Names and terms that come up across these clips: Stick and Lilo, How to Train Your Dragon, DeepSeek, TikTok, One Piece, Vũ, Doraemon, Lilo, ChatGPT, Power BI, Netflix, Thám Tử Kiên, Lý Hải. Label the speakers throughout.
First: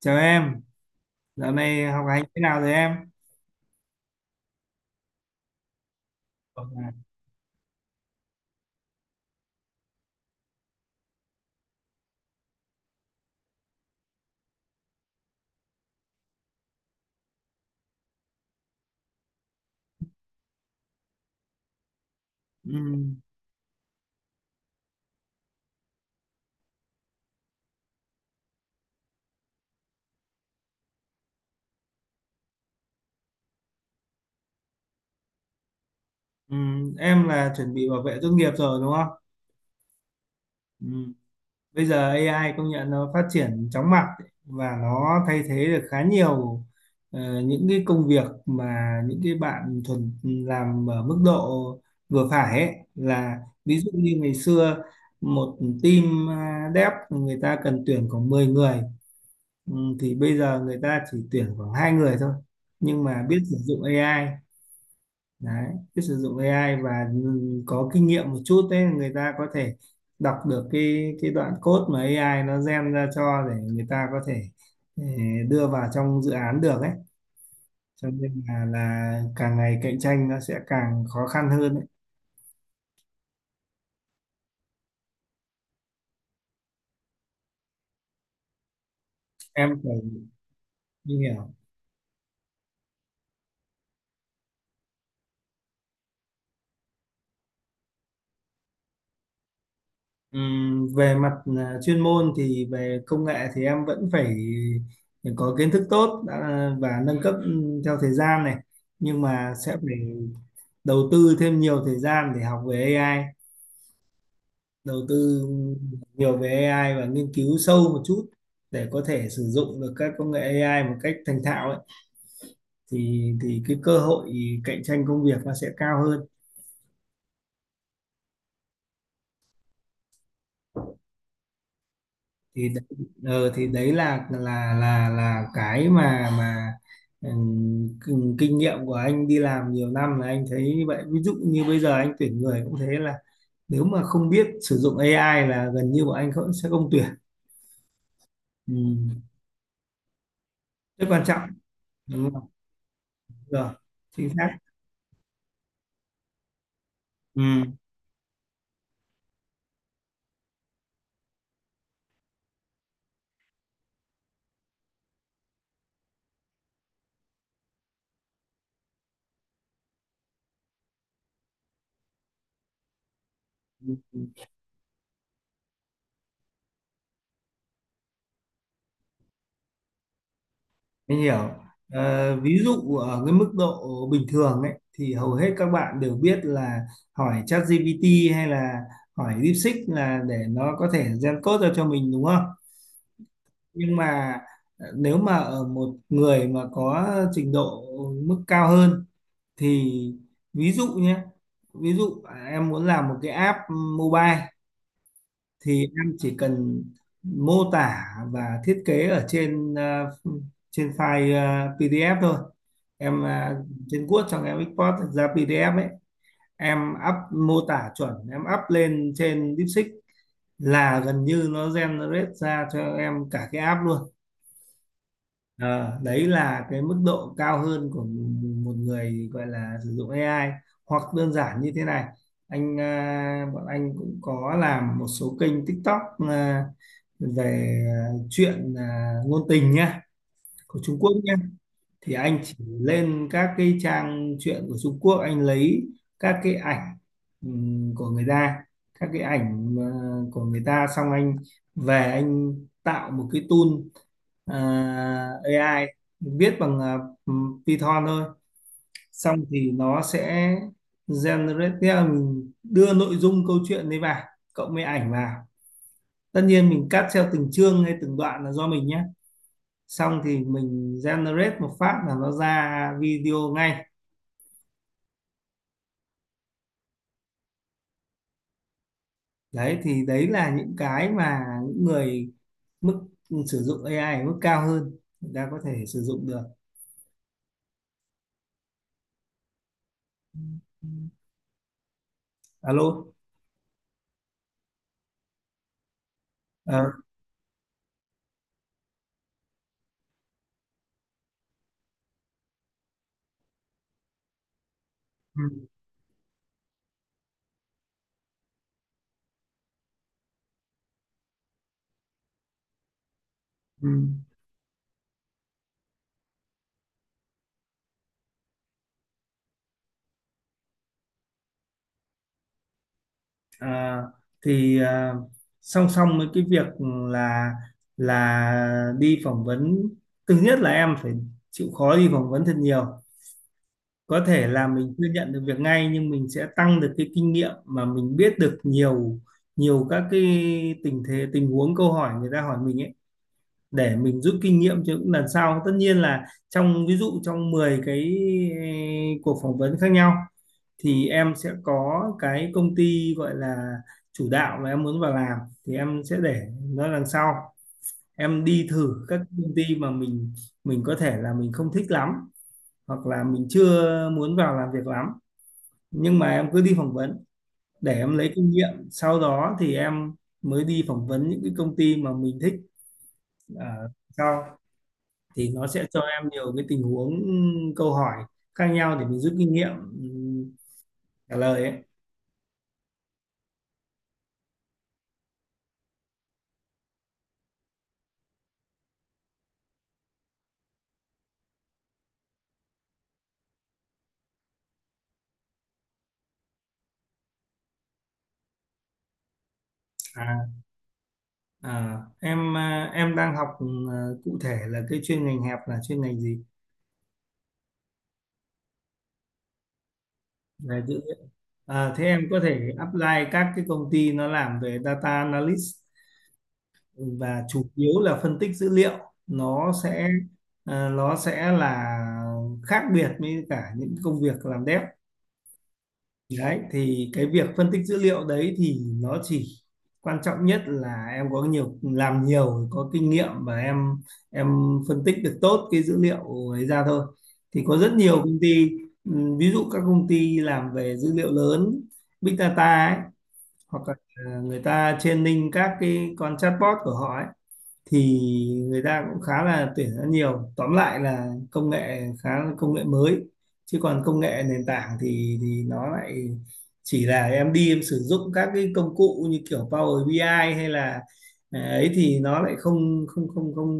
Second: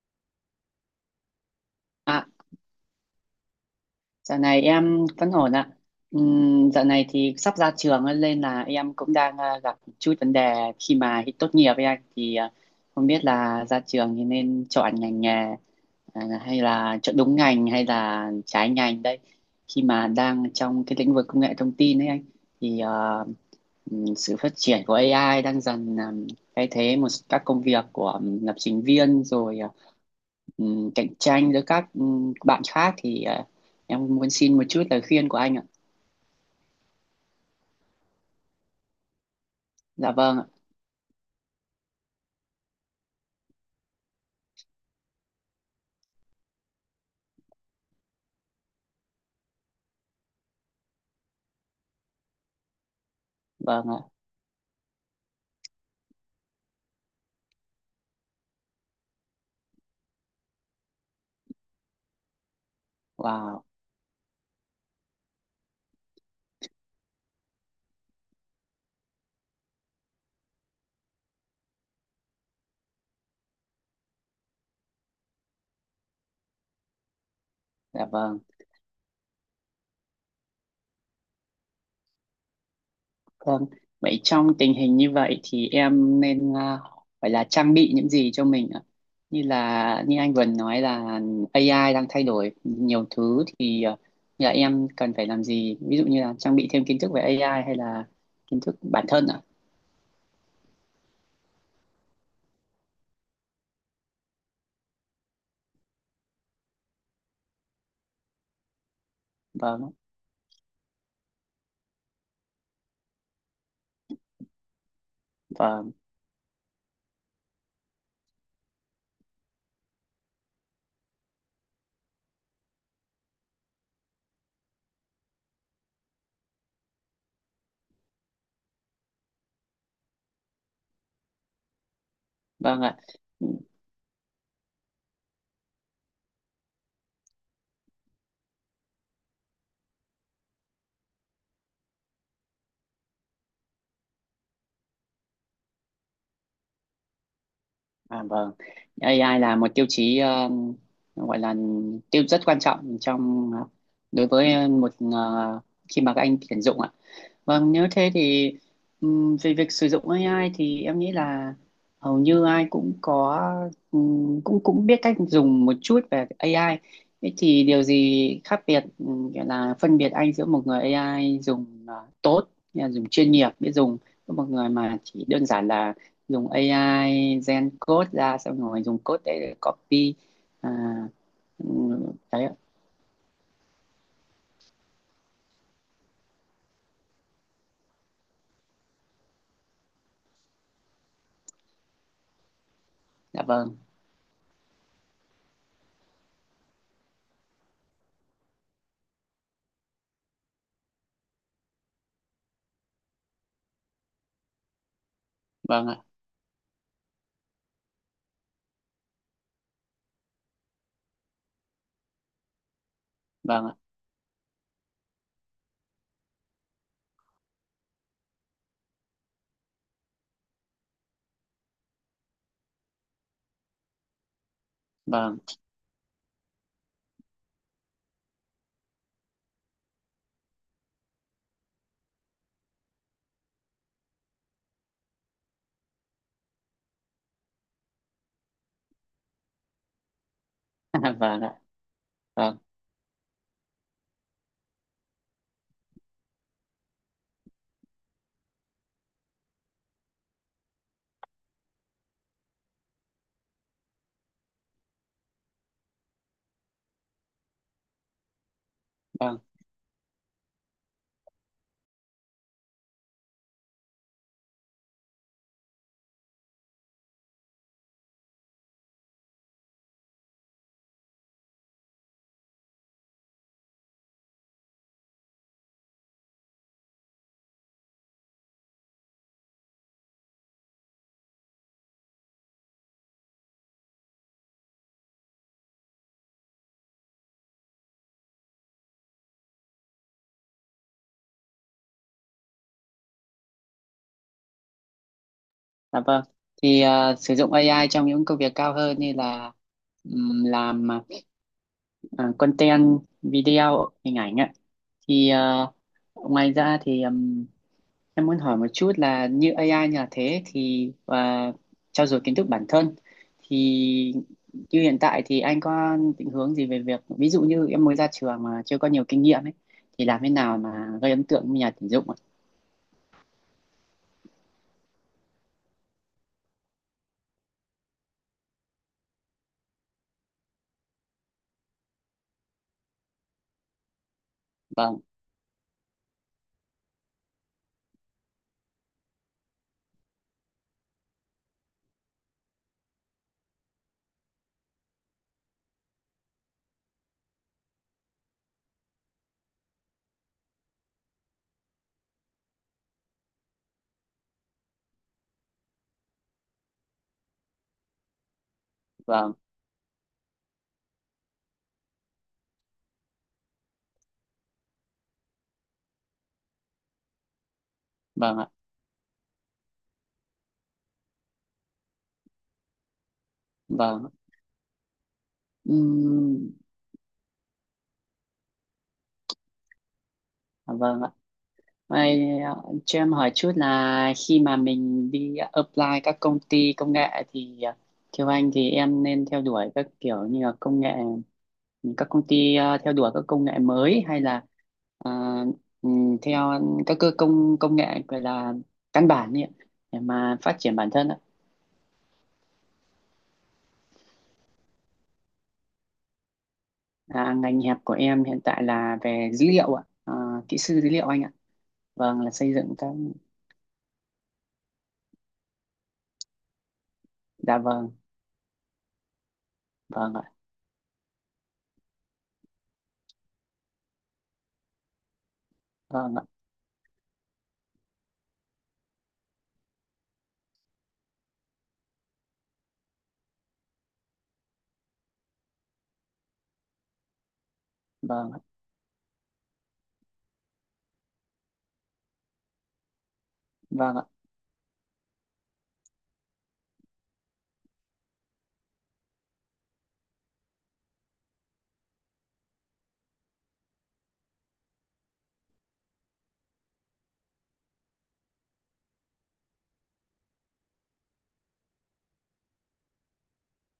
Speaker 1: Chào em, dạo này học hành
Speaker 2: À,
Speaker 1: thế nào rồi em?
Speaker 2: Dạo này em vẫn ổn ạ.
Speaker 1: Vâng
Speaker 2: Dạo
Speaker 1: ạ.
Speaker 2: này thì sắp ra trường ấy, nên là em cũng đang gặp chút vấn đề khi mà tốt nghiệp với anh không biết là ra trường thì nên chọn ngành nghề hay là chọn đúng ngành hay là trái ngành đây. Khi mà đang trong cái lĩnh vực công nghệ thông tin ấy anh thì à,
Speaker 1: Ừ,
Speaker 2: sự phát triển của AI đang dần thay thế một các công việc của lập trình viên cạnh tranh giữa các bạn khác, em muốn xin một chút lời khuyên của anh ạ.
Speaker 1: ừ. Em chuẩn bị bảo vệ tốt nghiệp rồi đúng không?
Speaker 2: Dạ vâng ạ.
Speaker 1: Ừ. Bây giờ AI công nhận nó phát triển chóng mặt ấy, và nó thay thế được khá nhiều những cái công việc mà những cái bạn thuần làm ở mức độ vừa phải ấy, là ví
Speaker 2: Vâng
Speaker 1: dụ
Speaker 2: ạ.
Speaker 1: như ngày xưa một team dev người ta cần tuyển khoảng 10 người. ừ, thì bây giờ người ta chỉ tuyển khoảng 2 người thôi, nhưng mà biết sử
Speaker 2: Wow.
Speaker 1: dụng AI. Đấy, biết sử dụng AI và có kinh nghiệm một chút, đấy người ta có thể đọc được cái đoạn code mà AI nó gen ra cho, để người ta có thể đưa vào trong dự án được ấy.
Speaker 2: Dạ
Speaker 1: Cho
Speaker 2: vâng.
Speaker 1: nên là càng ngày cạnh tranh nó sẽ càng khó khăn hơn ấy.
Speaker 2: Vâng. Vậy trong tình hình như vậy thì em nên phải là trang bị những gì cho mình ạ? Như
Speaker 1: Em phải
Speaker 2: là như anh vừa nói
Speaker 1: như
Speaker 2: là
Speaker 1: hiểu.
Speaker 2: AI đang thay đổi nhiều thứ, như là em cần phải làm gì? Ví dụ như là trang bị thêm kiến thức về AI hay là kiến thức bản thân ạ?
Speaker 1: Về mặt chuyên môn thì về công nghệ thì em vẫn phải có kiến thức tốt đã, và nâng cấp theo thời gian này, nhưng mà sẽ
Speaker 2: Vâng.
Speaker 1: phải đầu tư thêm nhiều thời gian để học về AI. Đầu tư
Speaker 2: Vâng.
Speaker 1: nhiều về AI và nghiên cứu sâu một chút, để có thể sử dụng được các công nghệ AI một cách thành thạo ấy, thì cái cơ hội cạnh tranh công việc nó sẽ cao hơn. thì
Speaker 2: Vâng
Speaker 1: đấy-
Speaker 2: ạ.
Speaker 1: ờ, thì đấy là cái mà kinh kinh nghiệm của anh đi làm nhiều năm là anh thấy như vậy. Ví dụ như bây giờ anh tuyển người cũng thế, là nếu mà không biết sử dụng AI là gần như bọn anh không, sẽ không tuyển.
Speaker 2: À, vâng, AI
Speaker 1: Ừ.
Speaker 2: là một tiêu chí,
Speaker 1: Rất quan
Speaker 2: gọi
Speaker 1: trọng.
Speaker 2: là tiêu rất quan trọng trong
Speaker 1: Rồi,
Speaker 2: đối
Speaker 1: chính xác.
Speaker 2: với một khi mà các anh tuyển dụng ạ.
Speaker 1: Ừ,
Speaker 2: Vâng, nếu thế thì, về việc sử dụng AI thì em nghĩ là hầu như ai cũng có cũng cũng biết cách dùng một chút về AI. Thế thì điều gì khác biệt, gọi là phân biệt anh giữa một người AI dùng tốt, nghĩa là dùng chuyên nghiệp biết dùng với một người mà chỉ đơn giản là dùng AI gen code ra xong rồi dùng code đấy để copy à,
Speaker 1: mình hiểu. Ờ,
Speaker 2: đấy ạ.
Speaker 1: ví dụ ở cái mức độ bình thường ấy thì hầu hết các bạn đều biết là hỏi ChatGPT hay là hỏi DeepSeek là để nó có thể gen code ra cho mình đúng không?
Speaker 2: Dạ vâng,
Speaker 1: Nhưng mà nếu mà ở một người mà có trình độ mức cao hơn thì ví dụ nhé, ví dụ em muốn làm một cái app mobile thì
Speaker 2: vâng ạ,
Speaker 1: em chỉ cần mô tả và thiết kế ở trên trên file PDF thôi. Em
Speaker 2: vâng ạ,
Speaker 1: trên Word xong em export ra PDF ấy, em up mô tả chuẩn, em up lên trên DeepSeek là gần như nó generate ra cho em cả cái app luôn.
Speaker 2: vâng,
Speaker 1: Ờ, đấy là cái mức độ cao hơn của một người gọi là sử dụng AI. Hoặc đơn giản như thế này, anh bọn anh cũng có làm một số kênh TikTok à, về chuyện ngôn tình nhá, của Trung Quốc nhá.
Speaker 2: vâng ạ,
Speaker 1: Thì anh chỉ
Speaker 2: vâng,
Speaker 1: lên các cái trang truyện của Trung Quốc, anh lấy các cái ảnh của người ta, các cái ảnh của người ta. Xong anh về anh tạo một cái tool AI viết bằng Python thôi,
Speaker 2: vâng.
Speaker 1: xong thì nó sẽ generate, tức là mình đưa nội dung câu chuyện đấy vào, cộng với ảnh vào, tất nhiên mình cắt theo từng chương hay từng đoạn là do mình nhé. Xong thì mình generate một phát là nó ra video ngay. Đấy thì đấy là những cái mà những người mức sử dụng AI ở mức cao hơn người ta có thể sử dụng được. Alo.
Speaker 2: Dạ vâng.
Speaker 1: Ờ.
Speaker 2: Thì à, sử dụng AI trong những công việc cao hơn như là làm content video hình ảnh ạ. Thì à,
Speaker 1: Ừ.
Speaker 2: ngoài ra thì em muốn hỏi một chút là như AI như là thế thì và trau dồi kiến thức bản thân
Speaker 1: Ừ.
Speaker 2: thì như hiện tại thì anh có định hướng gì về việc ví dụ như em mới ra trường mà chưa có nhiều kinh nghiệm ấy thì làm thế nào mà gây ấn tượng với nhà tuyển dụng ạ?
Speaker 1: À, thì song song với cái việc là đi phỏng vấn, thứ nhất là em phải chịu khó đi phỏng vấn thật nhiều. Có thể là mình
Speaker 2: Vâng,
Speaker 1: chưa nhận được việc ngay, nhưng mình sẽ tăng được cái kinh nghiệm mà mình biết được nhiều nhiều các cái tình thế, tình huống, câu hỏi người ta hỏi mình ấy, để mình rút kinh nghiệm cho những lần sau. Tất nhiên là trong ví dụ trong 10 cuộc phỏng vấn khác nhau thì em sẽ có cái công ty gọi là chủ đạo mà em muốn vào làm, thì em sẽ để nó đằng sau. Em đi thử các
Speaker 2: vâng,
Speaker 1: công ty mà mình có thể là mình không thích lắm, hoặc là mình chưa muốn vào làm việc lắm, nhưng mà em cứ đi phỏng vấn để em lấy
Speaker 2: vâng ạ,
Speaker 1: kinh nghiệm, sau đó thì em mới đi phỏng vấn những cái công ty mà mình thích ở
Speaker 2: vâng.
Speaker 1: sau, thì nó sẽ cho em
Speaker 2: Ừm,
Speaker 1: nhiều cái tình huống câu hỏi khác nhau để mình rút kinh nghiệm. Ừ,
Speaker 2: vâng ạ.
Speaker 1: trả lời ấy.
Speaker 2: Vậy, cho em hỏi chút là khi mà mình đi apply các công ty công nghệ thì, theo anh thì em nên theo đuổi các kiểu như là công nghệ các công ty, theo đuổi các công nghệ mới hay là ờ, theo các cơ công công nghệ gọi là căn bản nhỉ để mà
Speaker 1: à,
Speaker 2: phát triển bản thân ạ.
Speaker 1: em đang học, cụ thể là cái chuyên ngành hẹp là chuyên ngành gì?
Speaker 2: À, ngành hẹp của em hiện tại là về dữ liệu ạ. À, kỹ sư
Speaker 1: Về
Speaker 2: dữ
Speaker 1: dữ
Speaker 2: liệu anh
Speaker 1: liệu.
Speaker 2: ạ.
Speaker 1: Thế
Speaker 2: Vâng
Speaker 1: em
Speaker 2: là
Speaker 1: có
Speaker 2: xây
Speaker 1: thể
Speaker 2: dựng các.
Speaker 1: apply các cái công ty nó làm về data analyst, và
Speaker 2: Dạ
Speaker 1: chủ
Speaker 2: vâng.
Speaker 1: yếu là phân tích dữ liệu. Nó sẽ
Speaker 2: Vâng ạ.
Speaker 1: là khác biệt với cả những công việc làm dev.
Speaker 2: Vâng ạ.
Speaker 1: Đấy, thì cái việc phân tích dữ liệu đấy thì nó chỉ, quan trọng nhất là em có nhiều, làm nhiều, có kinh nghiệm, và em em phân tích được tốt cái dữ liệu ấy ra thôi. Thì có rất nhiều
Speaker 2: Vâng
Speaker 1: công
Speaker 2: ạ.
Speaker 1: ty, ví dụ các công ty làm về dữ liệu lớn, big data ấy, hoặc là
Speaker 2: Vâng ạ.
Speaker 1: ờ, người ta training các cái con chatbot của họ ấy, thì người ta cũng khá là tuyển rất nhiều. Tóm lại là công nghệ khá, là công nghệ mới, chứ còn công nghệ nền tảng thì nó lại chỉ là em đi em sử dụng các cái công cụ như kiểu Power BI ai hay là ấy thì nó lại không không không không,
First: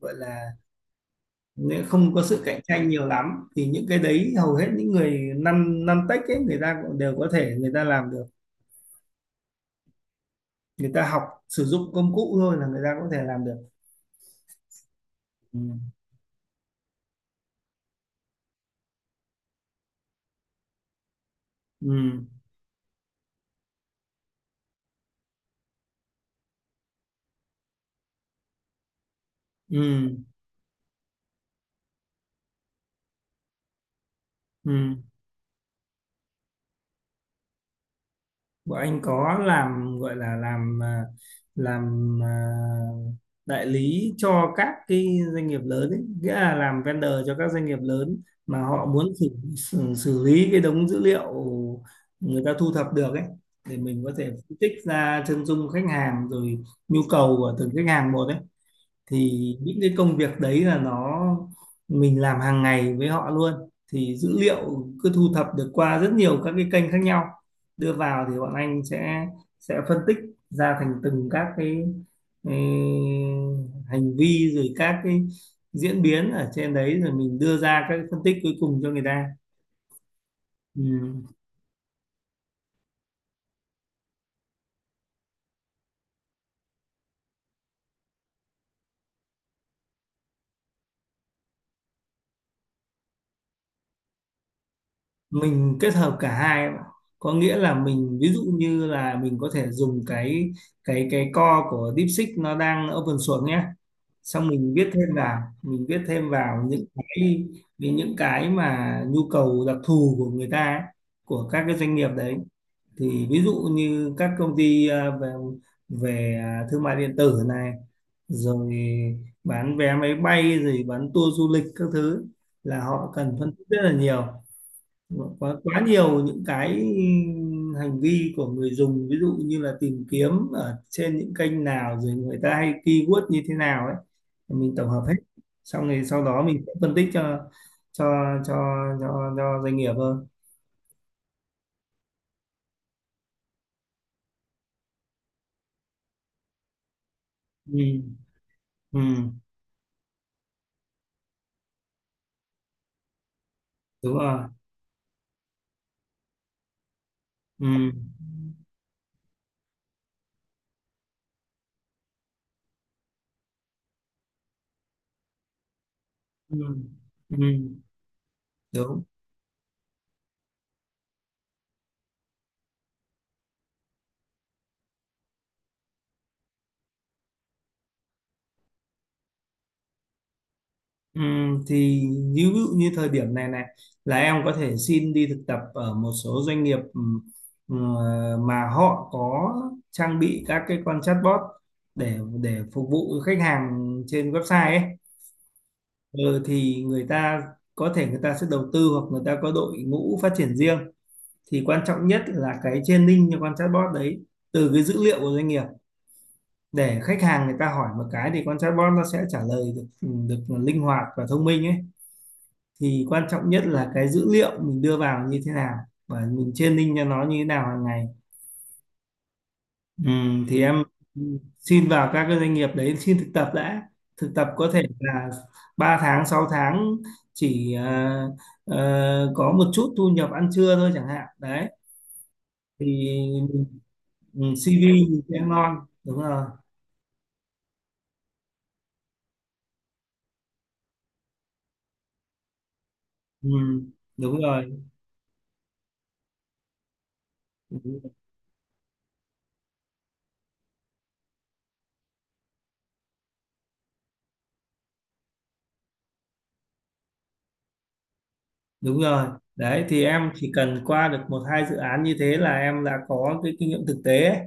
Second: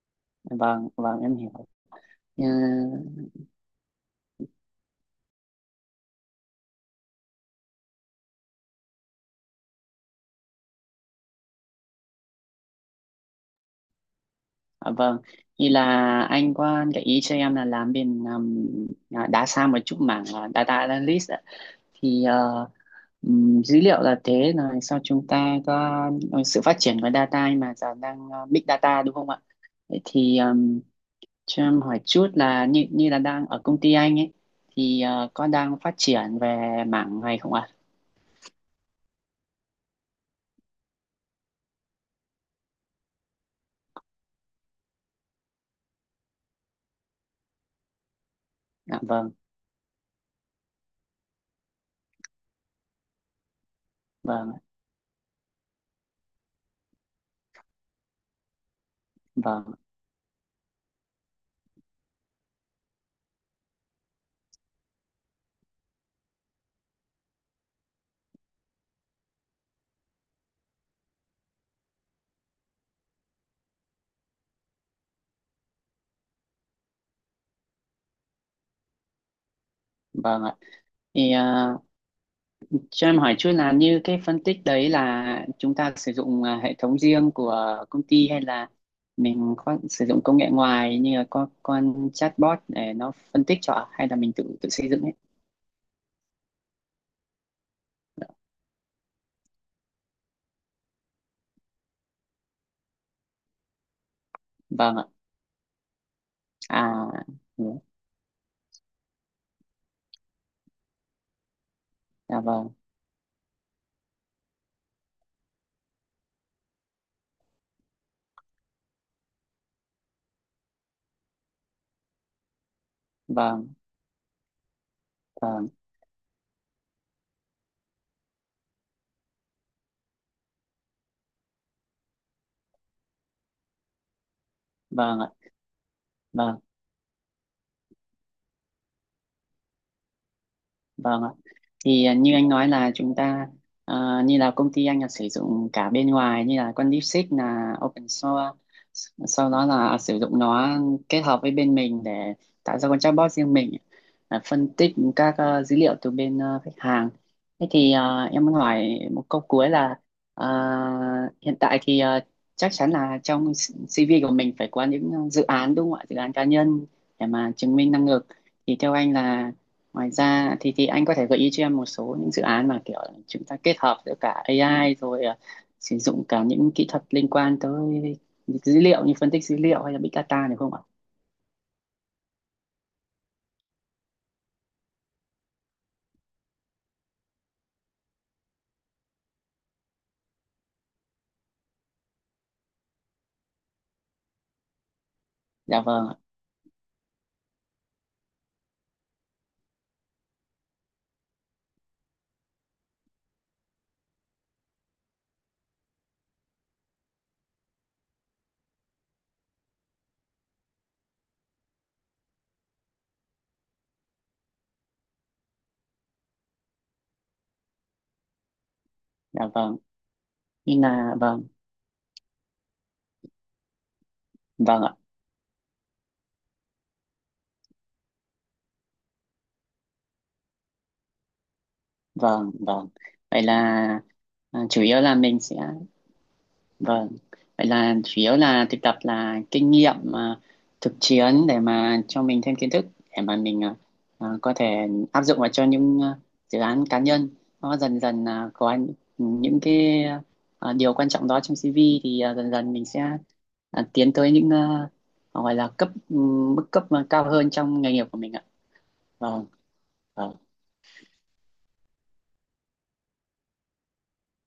Speaker 1: gọi là
Speaker 2: Vâng, vâng em hiểu.
Speaker 1: không có sự
Speaker 2: Ừ,
Speaker 1: cạnh tranh nhiều lắm. Thì những cái đấy hầu hết những người năm năm tech ấy người ta cũng đều có thể người ta làm được, người ta học sử dụng công cụ thôi là người ta có thể làm được.
Speaker 2: à, vâng,
Speaker 1: Ừ.
Speaker 2: thì là anh có gợi ý cho em là làm bên, đá xa một chút mảng data analyst ạ.
Speaker 1: Ừ.
Speaker 2: thì ờ, dữ liệu là thế rồi sau chúng ta có sự phát triển của data mà giờ đang big data đúng không ạ? Vậy
Speaker 1: Ừ.
Speaker 2: thì, cho em hỏi chút là như như là đang ở công ty anh ấy
Speaker 1: Ừ.
Speaker 2: thì có đang phát triển về mảng này không ạ?
Speaker 1: Bọn anh có làm, gọi là làm làm à, đại lý cho các cái doanh nghiệp lớn ấy, nghĩa là làm vendor cho các doanh nghiệp lớn mà họ
Speaker 2: Dạ
Speaker 1: muốn
Speaker 2: vâng.
Speaker 1: xử lý cái đống dữ liệu người ta thu thập được ấy, để mình có thể
Speaker 2: Vâng
Speaker 1: phân
Speaker 2: ạ,
Speaker 1: tích ra chân dung khách hàng rồi nhu cầu của từng khách hàng một ấy. Thì
Speaker 2: vâng.
Speaker 1: những cái công việc đấy là nó mình làm hàng ngày với họ luôn. Thì dữ liệu cứ thu thập được qua rất nhiều các cái kênh khác nhau đưa vào, thì bọn anh sẽ phân tích ra thành từng các cái, ừ, hành vi, rồi các cái diễn biến ở trên đấy, rồi mình đưa ra các cái phân tích cuối cùng cho người ta.
Speaker 2: Vâng ạ.
Speaker 1: Ừ.
Speaker 2: Thì ờ, cho em hỏi chút là như cái phân tích đấy là chúng ta sử dụng hệ thống riêng của công ty hay là mình có sử dụng công nghệ ngoài như là con chatbot để nó phân tích cho ạ? Hay là mình tự tự xây dựng ấy?
Speaker 1: Mình kết hợp cả hai, em ạ. Có nghĩa là mình, ví dụ như là mình có thể dùng cái core của DeepSeek, nó đang open source nhé, xong mình viết
Speaker 2: Vâng ạ.
Speaker 1: thêm vào, những
Speaker 2: À,
Speaker 1: cái,
Speaker 2: ừ.
Speaker 1: những cái mà nhu cầu đặc thù của người ta ấy, của các cái doanh nghiệp đấy.
Speaker 2: Dạ vâng,
Speaker 1: Thì ví dụ như các công ty về về ờ, thương mại điện tử này, rồi bán vé máy bay rồi bán tour du lịch các thứ, là họ cần phân tích
Speaker 2: vâng,
Speaker 1: rất là nhiều, quá
Speaker 2: vâng,
Speaker 1: quá nhiều những cái hành vi của người dùng. Ví dụ như là tìm kiếm ở trên những kênh nào, rồi người ta hay keyword như thế nào ấy, mình tổng hợp hết,
Speaker 2: vâng ạ.
Speaker 1: xong rồi sau đó
Speaker 2: Vâng.
Speaker 1: mình sẽ phân tích cho cho cho doanh nghiệp hơn.
Speaker 2: Vâng ạ. Như anh nói là chúng ta, như là công ty anh là sử dụng cả bên ngoài như là con DeepSeek là
Speaker 1: Ừ.
Speaker 2: open source,
Speaker 1: Ừ.
Speaker 2: sau đó là sử dụng nó kết hợp với bên mình để tạo ra con chatbot riêng mình,
Speaker 1: Đúng rồi.
Speaker 2: phân tích các dữ liệu từ bên khách hàng. Thế
Speaker 1: Ừ.
Speaker 2: thì, em muốn hỏi một câu cuối là à, hiện tại thì chắc chắn là trong CV của mình phải có những dự án đúng không ạ? Dự án cá
Speaker 1: Ừ.
Speaker 2: nhân để
Speaker 1: Ừ.
Speaker 2: mà chứng minh năng lực. Thì theo
Speaker 1: Đúng.
Speaker 2: anh là ngoài ra thì anh có thể gợi ý cho em một số những dự án mà kiểu chúng ta kết hợp giữa cả AI rồi sử dụng cả những kỹ thuật liên quan tới dữ liệu như phân tích dữ liệu hay là big data được không ạ?
Speaker 1: Thì ví dụ như thời điểm này này là em có thể xin đi thực tập ở một số doanh nghiệp, ờ, mà họ có trang bị các cái con chatbot để phục vụ khách hàng trên website ấy.
Speaker 2: Dạ vâng, ạ.
Speaker 1: Ừ, thì người ta có thể người ta sẽ đầu tư, hoặc người ta có đội ngũ phát triển riêng. Thì quan trọng nhất là cái training cho con chatbot đấy, từ cái dữ liệu của doanh nghiệp, để khách hàng người ta hỏi một cái thì con chatbot nó sẽ trả lời được, được linh hoạt và thông minh ấy. Thì quan trọng nhất là cái dữ liệu mình đưa vào như thế nào, và mình training cho nó như thế nào hàng ngày.
Speaker 2: Dạ vâng.
Speaker 1: Thì
Speaker 2: Như
Speaker 1: em
Speaker 2: là vâng,
Speaker 1: xin vào các cái doanh nghiệp đấy, xin thực tập đã. Thực tập có
Speaker 2: vâng
Speaker 1: thể
Speaker 2: ạ,
Speaker 1: là 3 tháng, 6 tháng, chỉ có một chút thu nhập ăn trưa thôi chẳng hạn đấy.
Speaker 2: vâng, vâng. Vậy là
Speaker 1: Thì ừ,
Speaker 2: chủ yếu
Speaker 1: CV
Speaker 2: là
Speaker 1: thì sẽ
Speaker 2: mình sẽ.
Speaker 1: ngon. Đúng rồi.
Speaker 2: Vâng, vậy là chủ yếu là thực tập là kinh nghiệm thực chiến để mà cho mình thêm kiến thức để mà
Speaker 1: Ừ,
Speaker 2: mình
Speaker 1: đúng
Speaker 2: có
Speaker 1: rồi.
Speaker 2: thể áp dụng vào cho những dự án cá nhân, nó dần
Speaker 1: Ừ.
Speaker 2: dần có những cái, điều quan trọng đó trong CV thì dần dần mình sẽ tiến tới những, gọi là mức cấp mà cao hơn trong nghề nghiệp của mình ạ.
Speaker 1: Đúng. Rồi
Speaker 2: Vâng,
Speaker 1: đấy thì em
Speaker 2: vâng,
Speaker 1: chỉ cần qua được một hai dự án như thế là em đã có cái kinh nghiệm thực tế ấy.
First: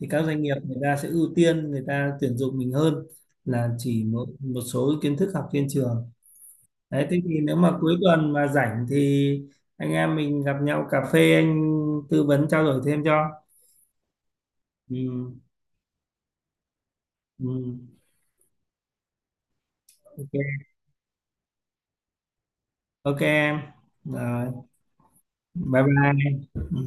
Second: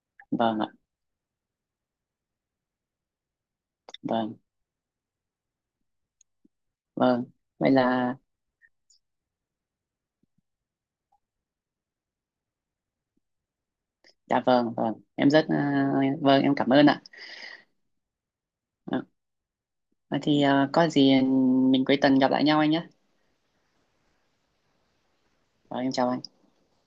Speaker 1: Thì các doanh nghiệp
Speaker 2: vâng ạ,
Speaker 1: người ta sẽ ưu tiên người ta tuyển dụng mình hơn là chỉ một
Speaker 2: vâng,
Speaker 1: một số kiến thức học trên trường. Đấy, thế
Speaker 2: vâng.
Speaker 1: thì nếu
Speaker 2: Vậy
Speaker 1: mà cuối
Speaker 2: là,
Speaker 1: tuần mà rảnh thì anh em mình gặp nhau cà phê, anh tư vấn trao đổi thêm cho.
Speaker 2: dạ vâng, vâng. Em
Speaker 1: Ừ,
Speaker 2: rất, vâng, em cảm ơn ạ.
Speaker 1: ừ,
Speaker 2: Vậy thì
Speaker 1: ok,
Speaker 2: à, có gì mình cuối tuần gặp lại nhau anh nhé.
Speaker 1: ok em. Rồi, bye
Speaker 2: Rồi em chào anh.
Speaker 1: bye. Ừ.